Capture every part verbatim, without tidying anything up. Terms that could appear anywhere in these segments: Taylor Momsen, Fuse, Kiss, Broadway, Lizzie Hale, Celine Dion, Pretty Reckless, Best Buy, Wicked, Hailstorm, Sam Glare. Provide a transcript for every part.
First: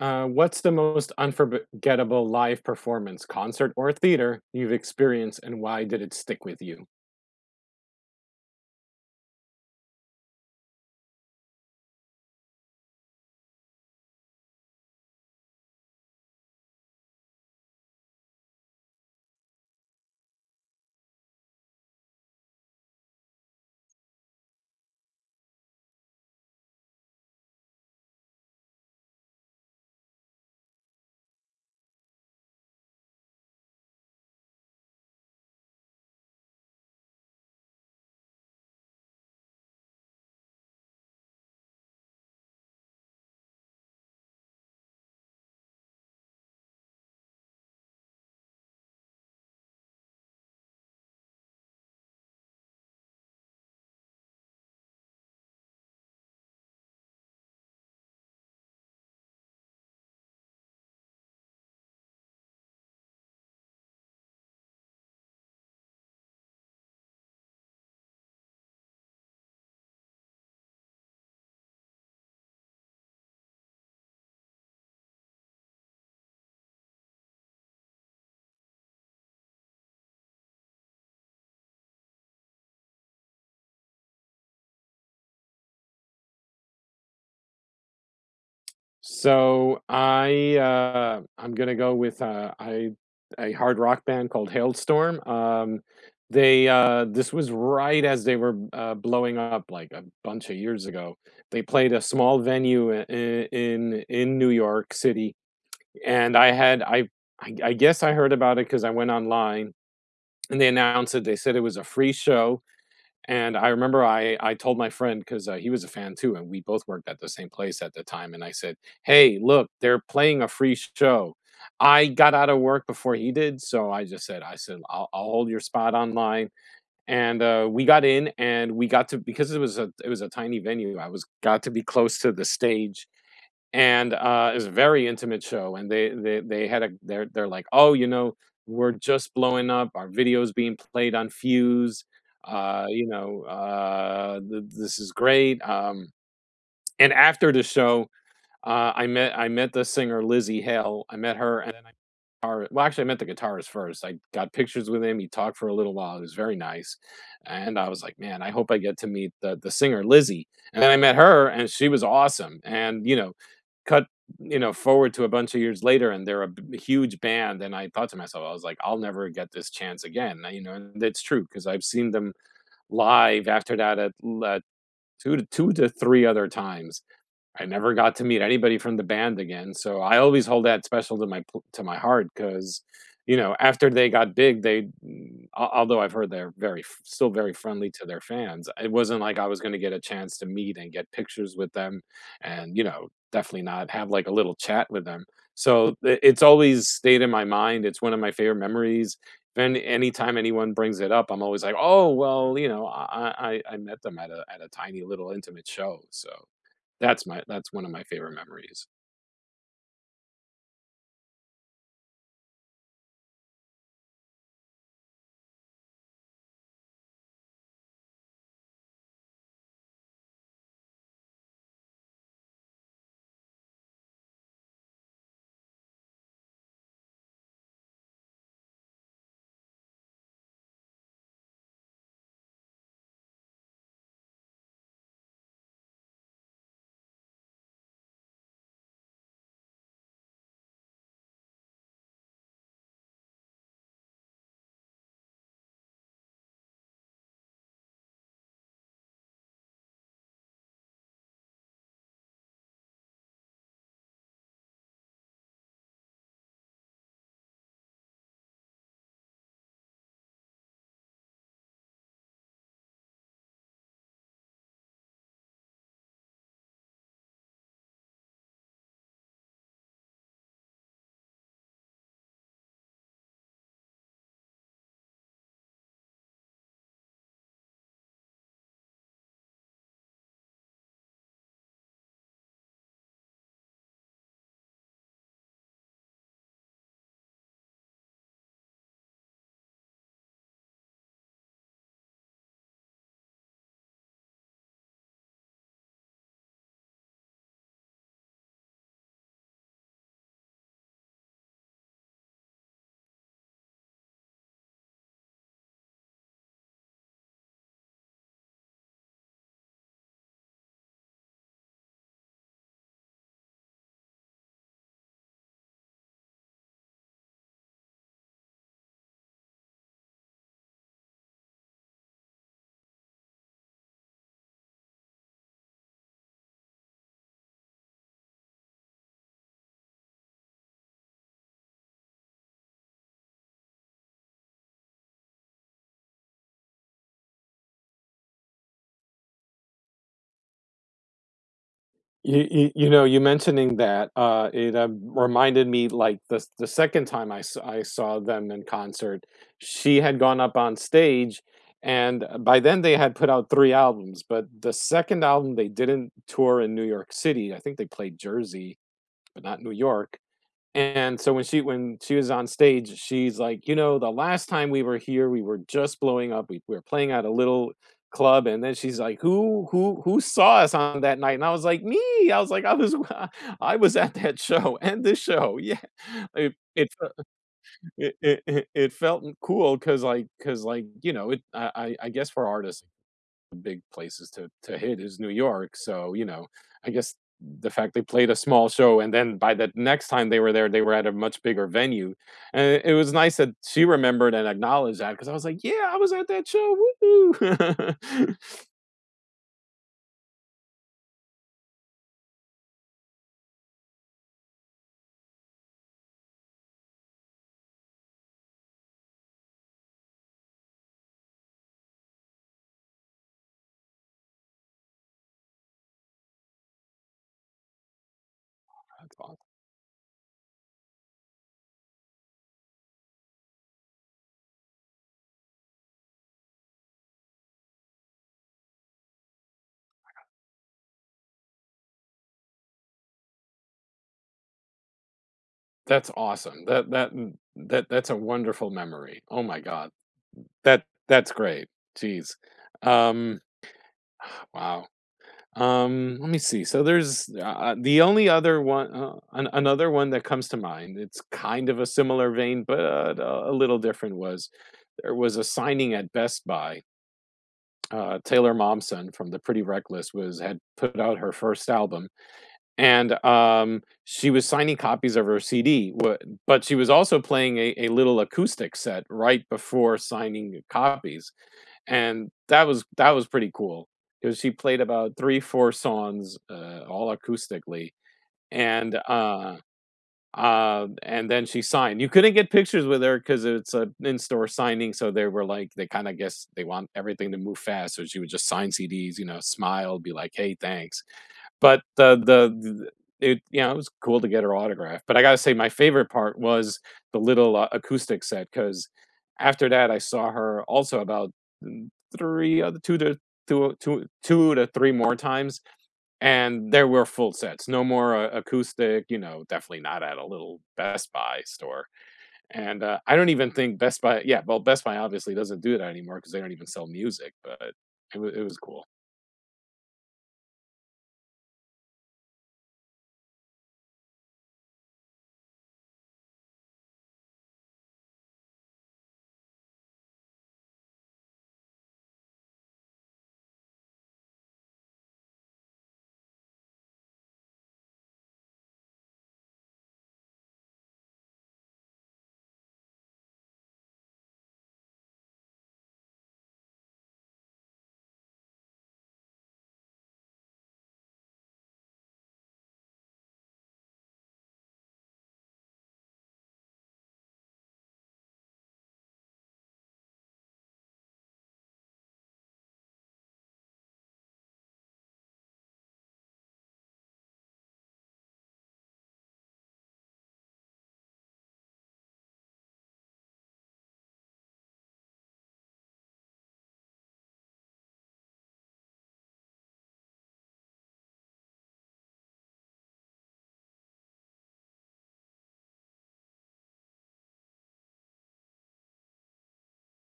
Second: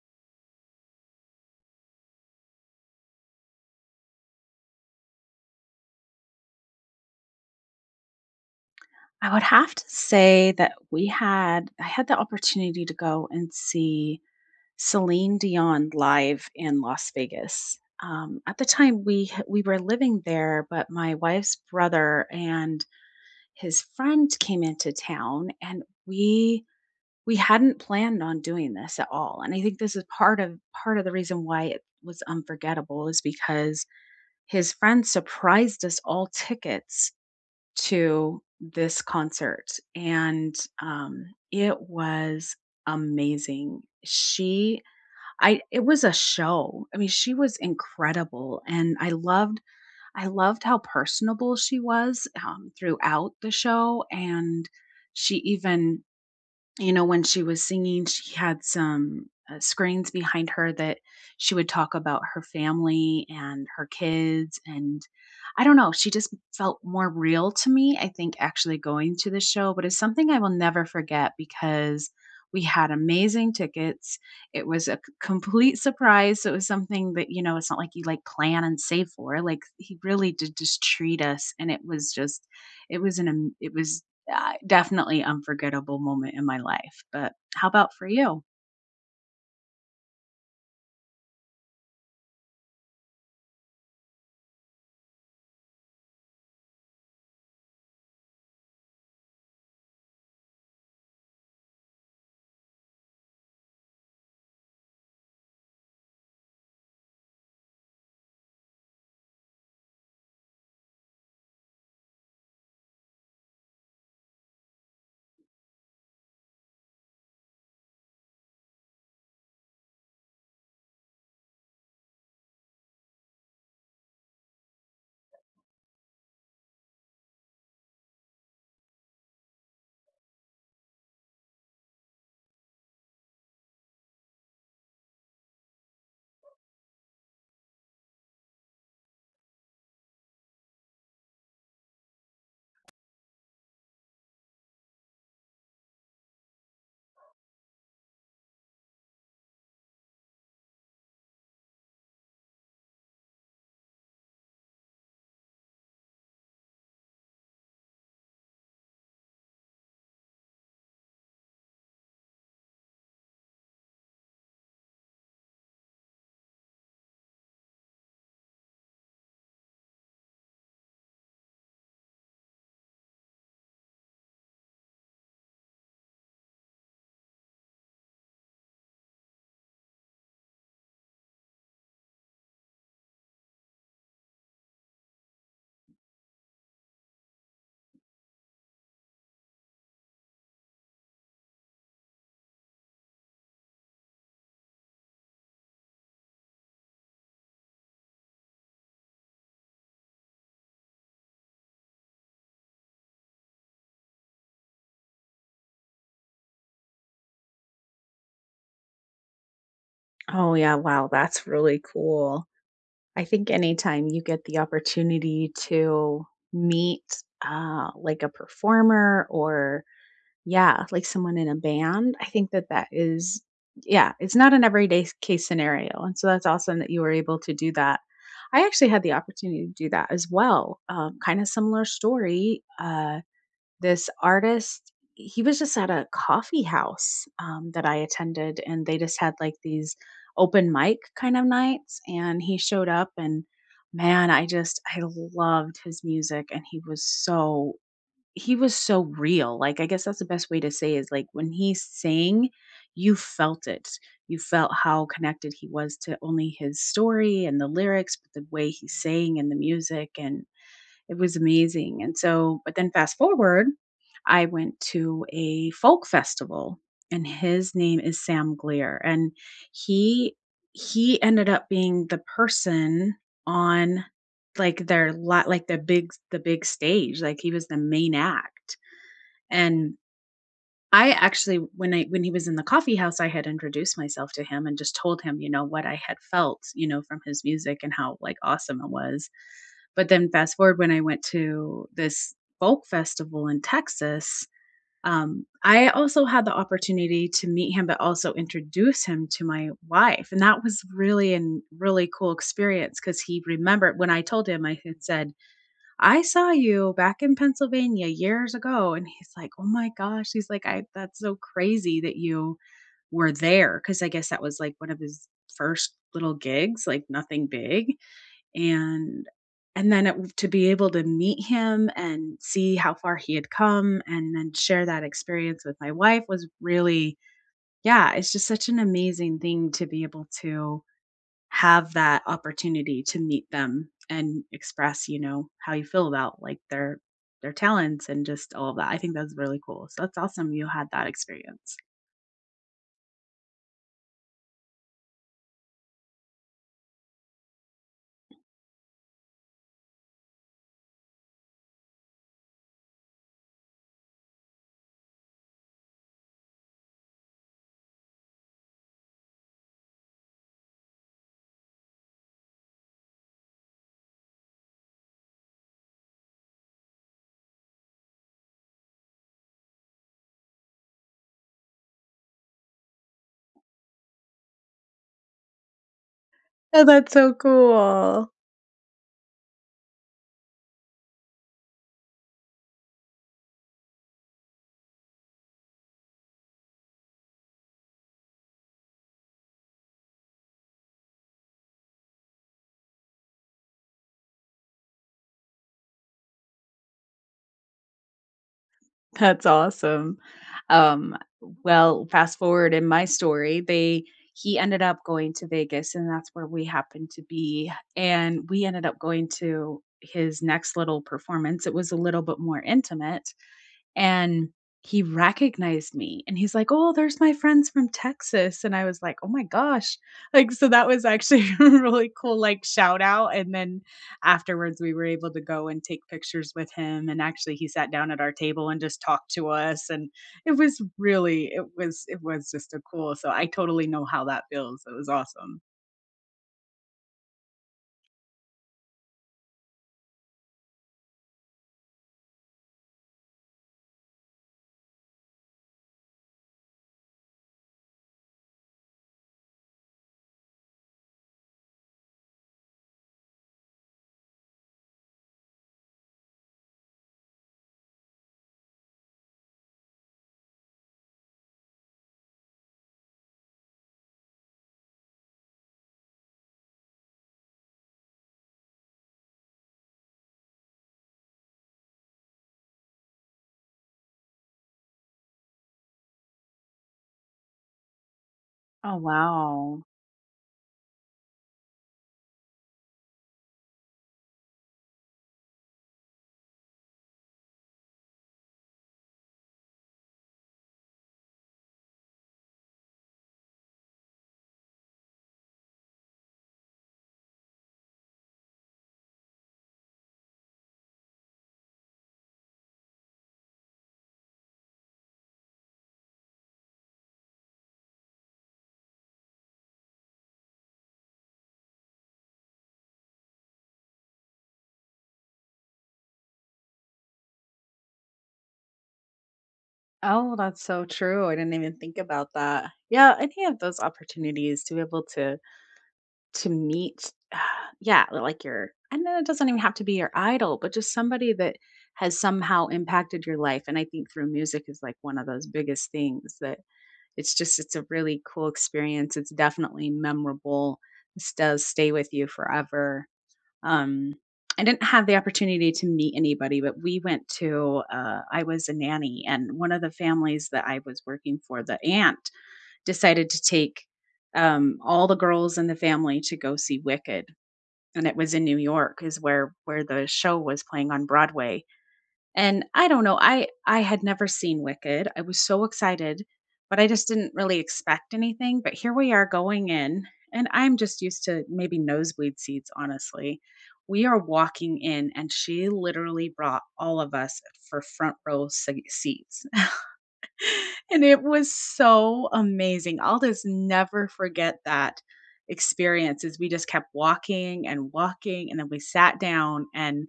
Uh, what's the most unforgettable live performance, concert or theater you've experienced, and why did it stick with you? I would have to say that we had I had the opportunity to go and see Celine Dion live in Las Vegas. Um, at the time, we h- we were living there, but my wife's brother and his friend came into town, and we we hadn't planned on doing this at all. And I think this is part of part of the reason why it was unforgettable is because his friend surprised us all tickets to this concert, and um it was amazing. She I it was a show. I mean, she was incredible, and I loved I loved how personable she was, um, throughout the show. And she even you know, when she was singing, she had some, uh, screens behind her that she would talk about her family and her kids, and I don't know, she just felt more real to me, I think, actually going to the show. But it's something I will never forget because we had amazing tickets. It was a c complete surprise, so it was something that, you know, it's not like you, like, plan and save for. Like, he really did just treat us, and it was just, it was an am it was uh, definitely unforgettable moment in my life. But how about for you? So I uh, I'm gonna go with uh, I a hard rock band called Hailstorm. Um, they uh, This was right as they were uh, blowing up like a bunch of years ago. They played a small venue i- i- in in New York City, and I had I I, I guess I heard about it because I went online and they announced it. They said it was a free show. And I remember I I told my friend because uh, he was a fan too, and we both worked at the same place at the time. And I said, "Hey, look, they're playing a free show." I got out of work before he did, so I just said, "I said I'll, I'll hold your spot online." And uh, we got in, and we got to because it was a it was a tiny venue. I was got to be close to the stage, and uh, it's a very intimate show. And they they they had a they're they're like, oh, you know, we're just blowing up. Our videos being played on Fuse. Uh, you know, uh, th- this is great. Um, and after the show, uh, I met I met the singer Lizzie Hale. I met her, and then I guitar well, actually, I met the guitarist first. I got pictures with him. He talked for a little while. It was very nice, and I was like, "Man, I hope I get to meet the the singer Lizzie." And then I met her, and she was awesome. And you know, cut you know forward to a bunch of years later, and they're a b- huge band. And I thought to myself, I was like, "I'll never get this chance again." You know, and it's true because I've seen them live after that at, l- at two to two to three other times. I never got to meet anybody from the band again, so I always hold that special to my pl to my heart. Because, you know, after they got big, they mm, al although I've heard they're very f still very friendly to their fans, it wasn't like I was gonna get a chance to meet and get pictures with them, and, you know, definitely not have, like, a little chat with them. So, I it's always stayed in my mind. It's one of my favorite memories, and anytime anyone brings it up, I'm always like, "Oh, well, you know, I I I met them at a at a tiny little intimate show," so that's my that's one of my favorite memories. Oh, yeah. Wow. That's really cool. I think anytime you get the opportunity to meet, uh, like, a performer, or, yeah, like, someone in a band, I think that that is, yeah, it's not an everyday s- case scenario. And so that's awesome that you were able to do that. I actually had the opportunity to do that as well. Um, kind of similar story. Uh, This artist, he was just at a coffee house, um, that I attended, and they just had, like, these open mic kind of nights, and he showed up, and man, I just I loved his music, and he was so he was so real. Like, I guess that's the best way to say is, like, when he sang, you felt it. You felt how connected he was to only his story and the lyrics, but the way he sang and the music, and it was amazing. And so, but then, fast forward, I went to a folk festival, and his name is Sam Glare. And he he ended up being the person on, like, their lot, like, the big the big stage, like, he was the main act. And I actually, when I when he was in the coffee house, I had introduced myself to him and just told him, you know, what I had felt, you know, from his music and how, like, awesome it was. But then, fast forward, when I went to this folk festival in Texas, um, I also had the opportunity to meet him, but also introduce him to my wife, and that was really an really cool experience, because he remembered when I told him. I had said, I saw you back in Pennsylvania years ago. And he's like, oh my gosh. He's like, I that's so crazy that you were there. Cause I guess that was, like, one of his first little gigs, like, nothing big. And and then it, to be able to meet him and see how far he had come and then share that experience with my wife was really, yeah, it's just such an amazing thing to be able to have that opportunity to meet them and express, you know, how you feel about, like, their their talents and just all of that. I think that's really cool. So that's awesome you had that experience. You you you know, you mentioning that, uh, it, um, reminded me, like, the s the second time I s I saw them in concert, she had gone up on stage, and, uh, by then they had put out three albums, but the second album, they didn't tour in New York City. I think they played Jersey, but not New York. And so when she when she was on stage, she's like, "You know, the last time we were here, we were just blowing up. We, we were playing at a little club." And then she's like, "Who who who saw us on that night?" And I was like, "Me." I was like, "I was I was at that show and this show." Yeah. It it fe it it it it felt cool because like because like, you know, it I I I guess for artists, big places to to hit is New York. So, you know, I guess the fact they played a small show, and then by the next time they were there, they were at a much bigger venue. And it was nice that she remembered and acknowledged that, because I was like, "Yeah, I was at that show. Woo!" That's That's awesome. Um, well, fast forward in my story, they he ended up going to Vegas, and that's where we happened to be, and we ended up going to his next little performance. It was a little bit more intimate, and he recognized me, and he's like, "Oh, there's my friends from Texas." And I was like, "Oh awesome. my gosh." Like, so that was actually a really cool, like, shout out. And then afterwards we were able to go and take pictures with him, and actually he sat down at our table and just talked to us. And it was really, it was it was just a cool, so I totally know how that feels. It was awesome. That's awesome. That that mm, that that's a wonderful memory. Oh my God. That that's great. Jeez. Um wow. Um, let me see. So, there's uh, the only other one, uh, an- another one that comes to mind. It's kind of a similar vein, but uh, a little different. Was There was a signing at Best Buy. Uh, Taylor Momsen from the Pretty Reckless was had put out her first album, and um, she was signing copies of her C D. wha- But she was also playing a, a little acoustic set right before signing copies, and that was that was pretty cool because she played about three, four songs, uh, all acoustically, and, Oh, uh, wow. uh, and then she signed. You couldn't get pictures with her because it's a in-store signing, so they were like they kinda guess they want everything to move fast, so she would just sign C Ds, you know, smile, be like, "Hey, thanks." But the the it you know, it was cool to get her autograph, but I gotta say my favorite part was the little, uh, acoustic set, because after that, I saw her also about, mm, three other two to two two two to three more times, and there were full sets, no more, uh, acoustic, you know, definitely not at a little Best Buy store, and, uh, I don't even think Best Buy yeah, well, Best Buy obviously doesn't do that anymore because they don't even sell music, but it was it was cool. Oh, that's so true. I didn't even think about that. Yeah, any of those opportunities to be able to to meet yeah, like your and then it doesn't even have to be your idol, but just somebody that has somehow impacted your life. And I think through music is, like, one of those biggest things, that it's just, it's a really cool experience, it's definitely memorable. This does stay with you forever. Um, I didn't have the opportunity to meet anybody, but we went to, uh, I was a nanny, and one of the families that I was working for, the aunt, decided to take, um, all the girls in the family to go see Wicked, and it was in New York, is where where the show was playing on Broadway. And I don't know, I I had never seen Wicked. I was so excited, but I just didn't really expect anything, but here we are going in, and I'm just used to maybe nosebleed seats, honestly. We are walking in, and she literally brought all of us for front row se- seats. And it was so amazing. I'll just never forget that experience. Is we just kept walking and walking, and then we sat down, and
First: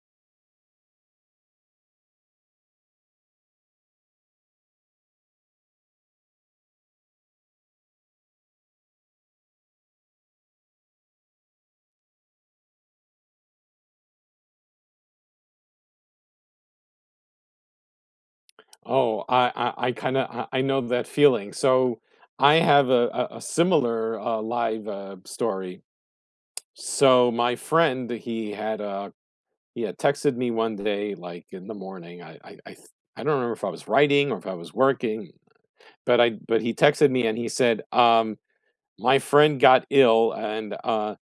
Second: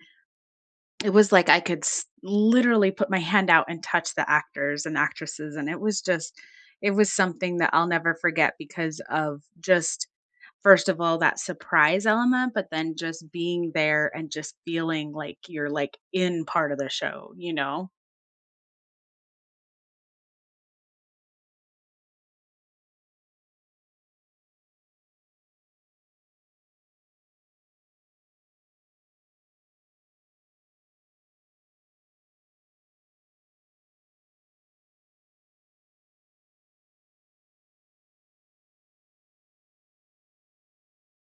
it was like I could s literally put my hand out and touch the actors and actresses. And it was just, it was something that I'll never forget because of just, first of all, that surprise element, but then just being there and just feeling like you're, like, in part of the show, you know? Oh, I I, I kind of I, I know that feeling. So I have a a, a similar uh, live uh, story. So my friend, he had uh he had texted me one day, like in the morning. I I I, th- I don't remember if I was writing or if I was working, but I but he texted me and he said, um. My friend got ill and, uh,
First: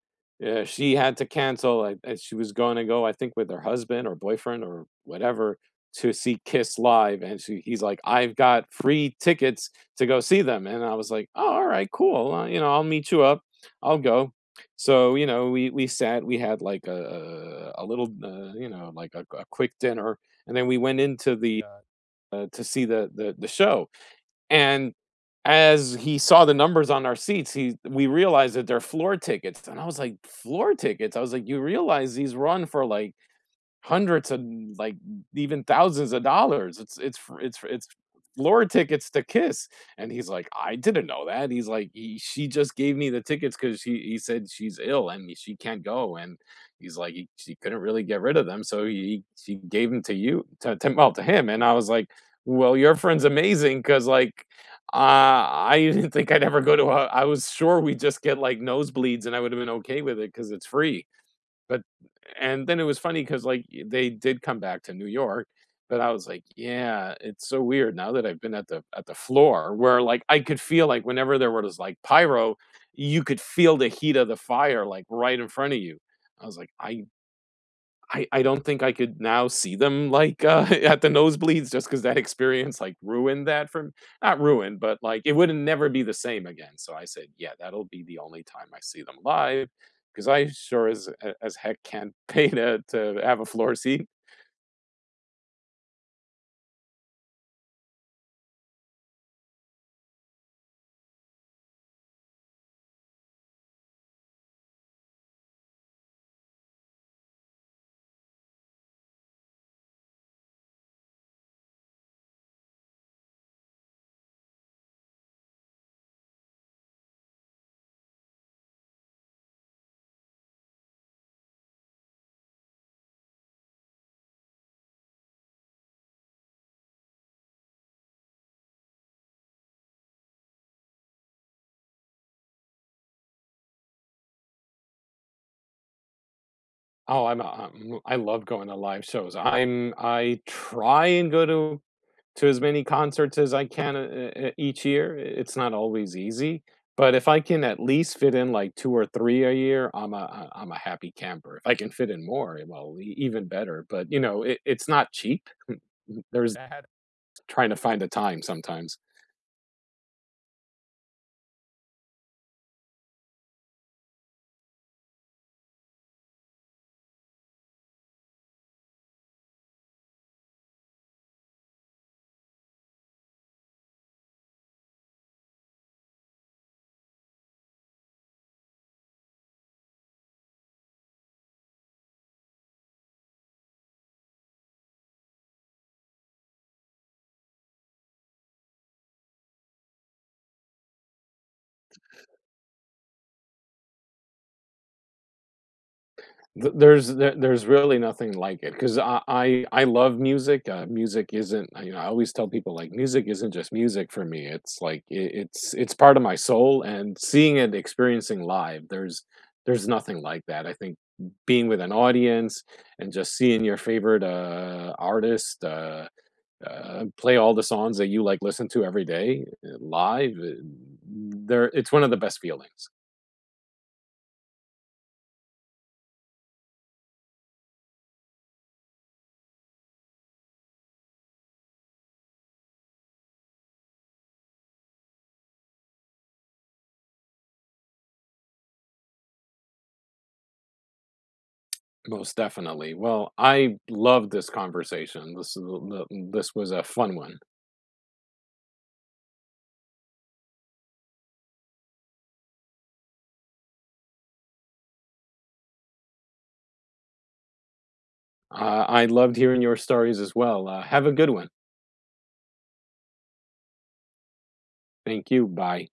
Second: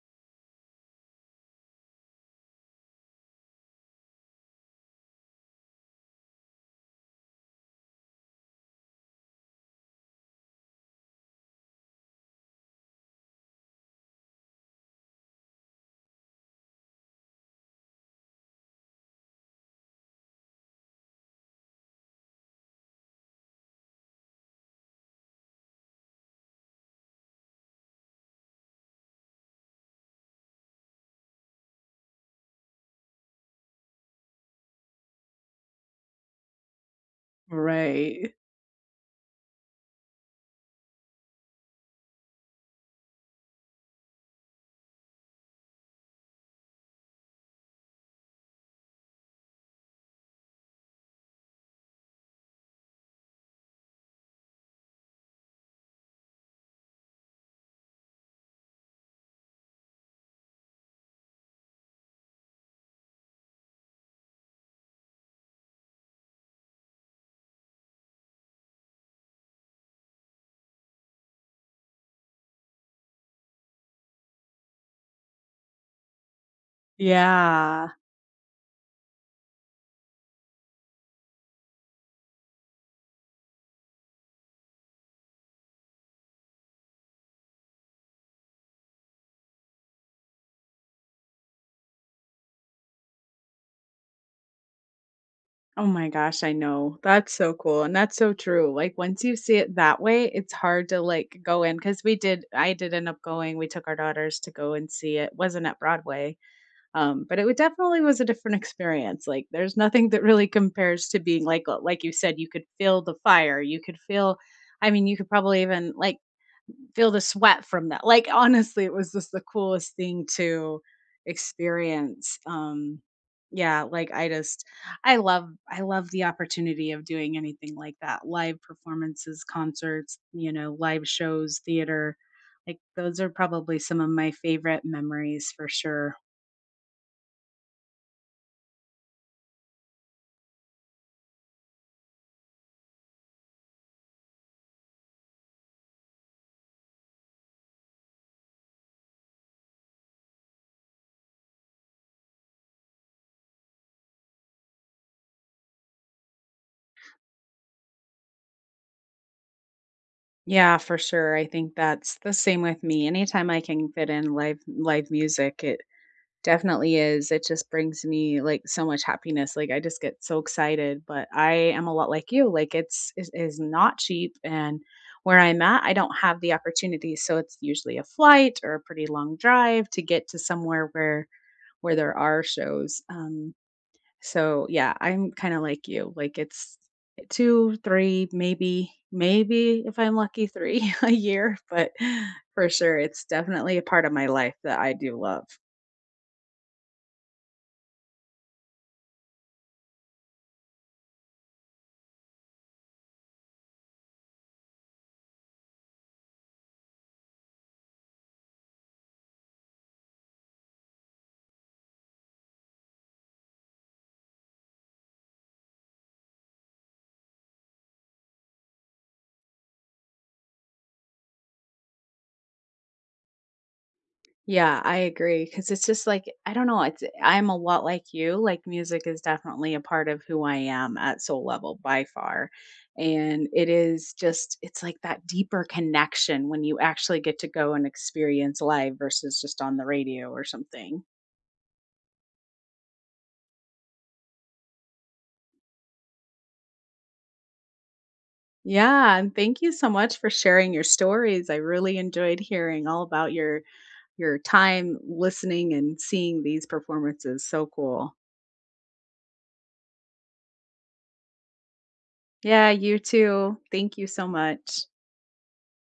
eh, she had to cancel, and and she was gonna go, I think, with her husband or boyfriend or whatever to see Kiss live, and she he's like, "I've got free tickets to go see them," and I was like, "Oh, alright, cool, uh, you know, I'll meet you up, I'll go." So, you know, we we sat, we had like a a little, uh, you know, like a a quick dinner, and then we went into the, uh, to see the the the show. And as he saw the numbers on our seats, he we realized that they're floor tickets, and I was like, "Floor tickets?" I was like, "You realize these run for, like, hundreds and, like, even thousands of dollars. It's it's f it's f it's Right. floor tickets to Kiss," and he's like, "I didn't know that." He's like, "He She just gave me the tickets because she," he said, "She's ill and she can't go," and he's like, "He She couldn't really get rid of them, so he she gave them to you, to to well, to him," and I was like, "Well, your friend's amazing, because, like, uh, I didn't think I'd ever go to a I was sure we just get, like, nosebleeds, and I would've been okay with it because it's free." But And then it was funny because, like, y they did come back to New York, but I was like, "Yeah, it's so weird now that I've been at the at the floor," where, like, I could feel, like, whenever there was, like, pyro, you could feel the heat of the fire, like, right in front of you. I was like, "I Yeah. I I don't think I could now see them, like, uh, at the nosebleeds just because that experience, like, ruined that for me. Not ruined, but, like, it wouldn't never be the same again," so I said, "Yeah, that'll be the only time I see them live because I sure as as heck can't pay to to have a floor seat." Oh my gosh, I know. That's so cool, and that's so true. Like, once you see it that way, it's hard to, like, go in, because we did I did end up going. We took our daughters to go and see it. Wasn't at Broadway. Um, but it wa- definitely was a different experience. Like, there's nothing that really compares to being, like like you said, you could feel the fire. You could feel, I mean, you could probably even, like, feel the sweat from that. Like, honestly, it was just the coolest thing to experience. Um, yeah, like, I just I love I love the opportunity of doing anything like that. Live performances, concerts, you know, live shows, theater. Like, those are probably some of my favorite memories for sure. Oh, I'm a I'm I love going to live shows. I'm I try and go to to as many concerts as I can, uh, uh, each year. It's not always easy, but if I can at least fit in like two or three a year, I'm a I- I'm a happy camper. If I can fit in more, eh, well, e- even better, but, you know, it, it's not cheap. There's That Trying to find a time sometimes. Yeah, for sure. I think that's the same with me. Anytime I can fit in live live music, it definitely is. It just brings me, like, so much happiness, like, I just get so excited, but I am a lot like you, like, it's it is not cheap, and where I'm at, I don't have the opportunity, so it's usually a flight or a pretty long drive to get to somewhere where where there are shows, um, so, yeah, I'm kinda like you, like, it's two, three, maybe maybe if I'm lucky, three a year, but for sure, it's definitely a part of my life that I do love. Th there's there there's really nothing like it, 'cause I I I love music. Uh, music isn't you know, I always tell people, like, music isn't just music for me. It's like, I it's it's part of my soul, and seeing it, experiencing live, there's there's nothing like that. I think being with an audience and just seeing your favorite, uh, artist, uh, uh, play all the songs that you, like, listen to every day, eh, live, eh, there it's one of the best feelings. Yeah, I agree. Cause it's just, like, I don't know, it's I'm a lot like you, like, music is definitely a part of who I am at soul level by far, and it is just, it's like that deeper connection when you actually get to go and experience live versus just on the radio or something. Most definitely. Well, I loved this conversation. This is the, the- mm, This was a fun one. Yeah, and thank you so much for sharing your stories. I really enjoyed hearing all about your your time listening and seeing these performances, so cool. Uh, I loved hearing your stories as well. Uh, have a good one. Yeah, you too, thank you so much. Thank you. Bye.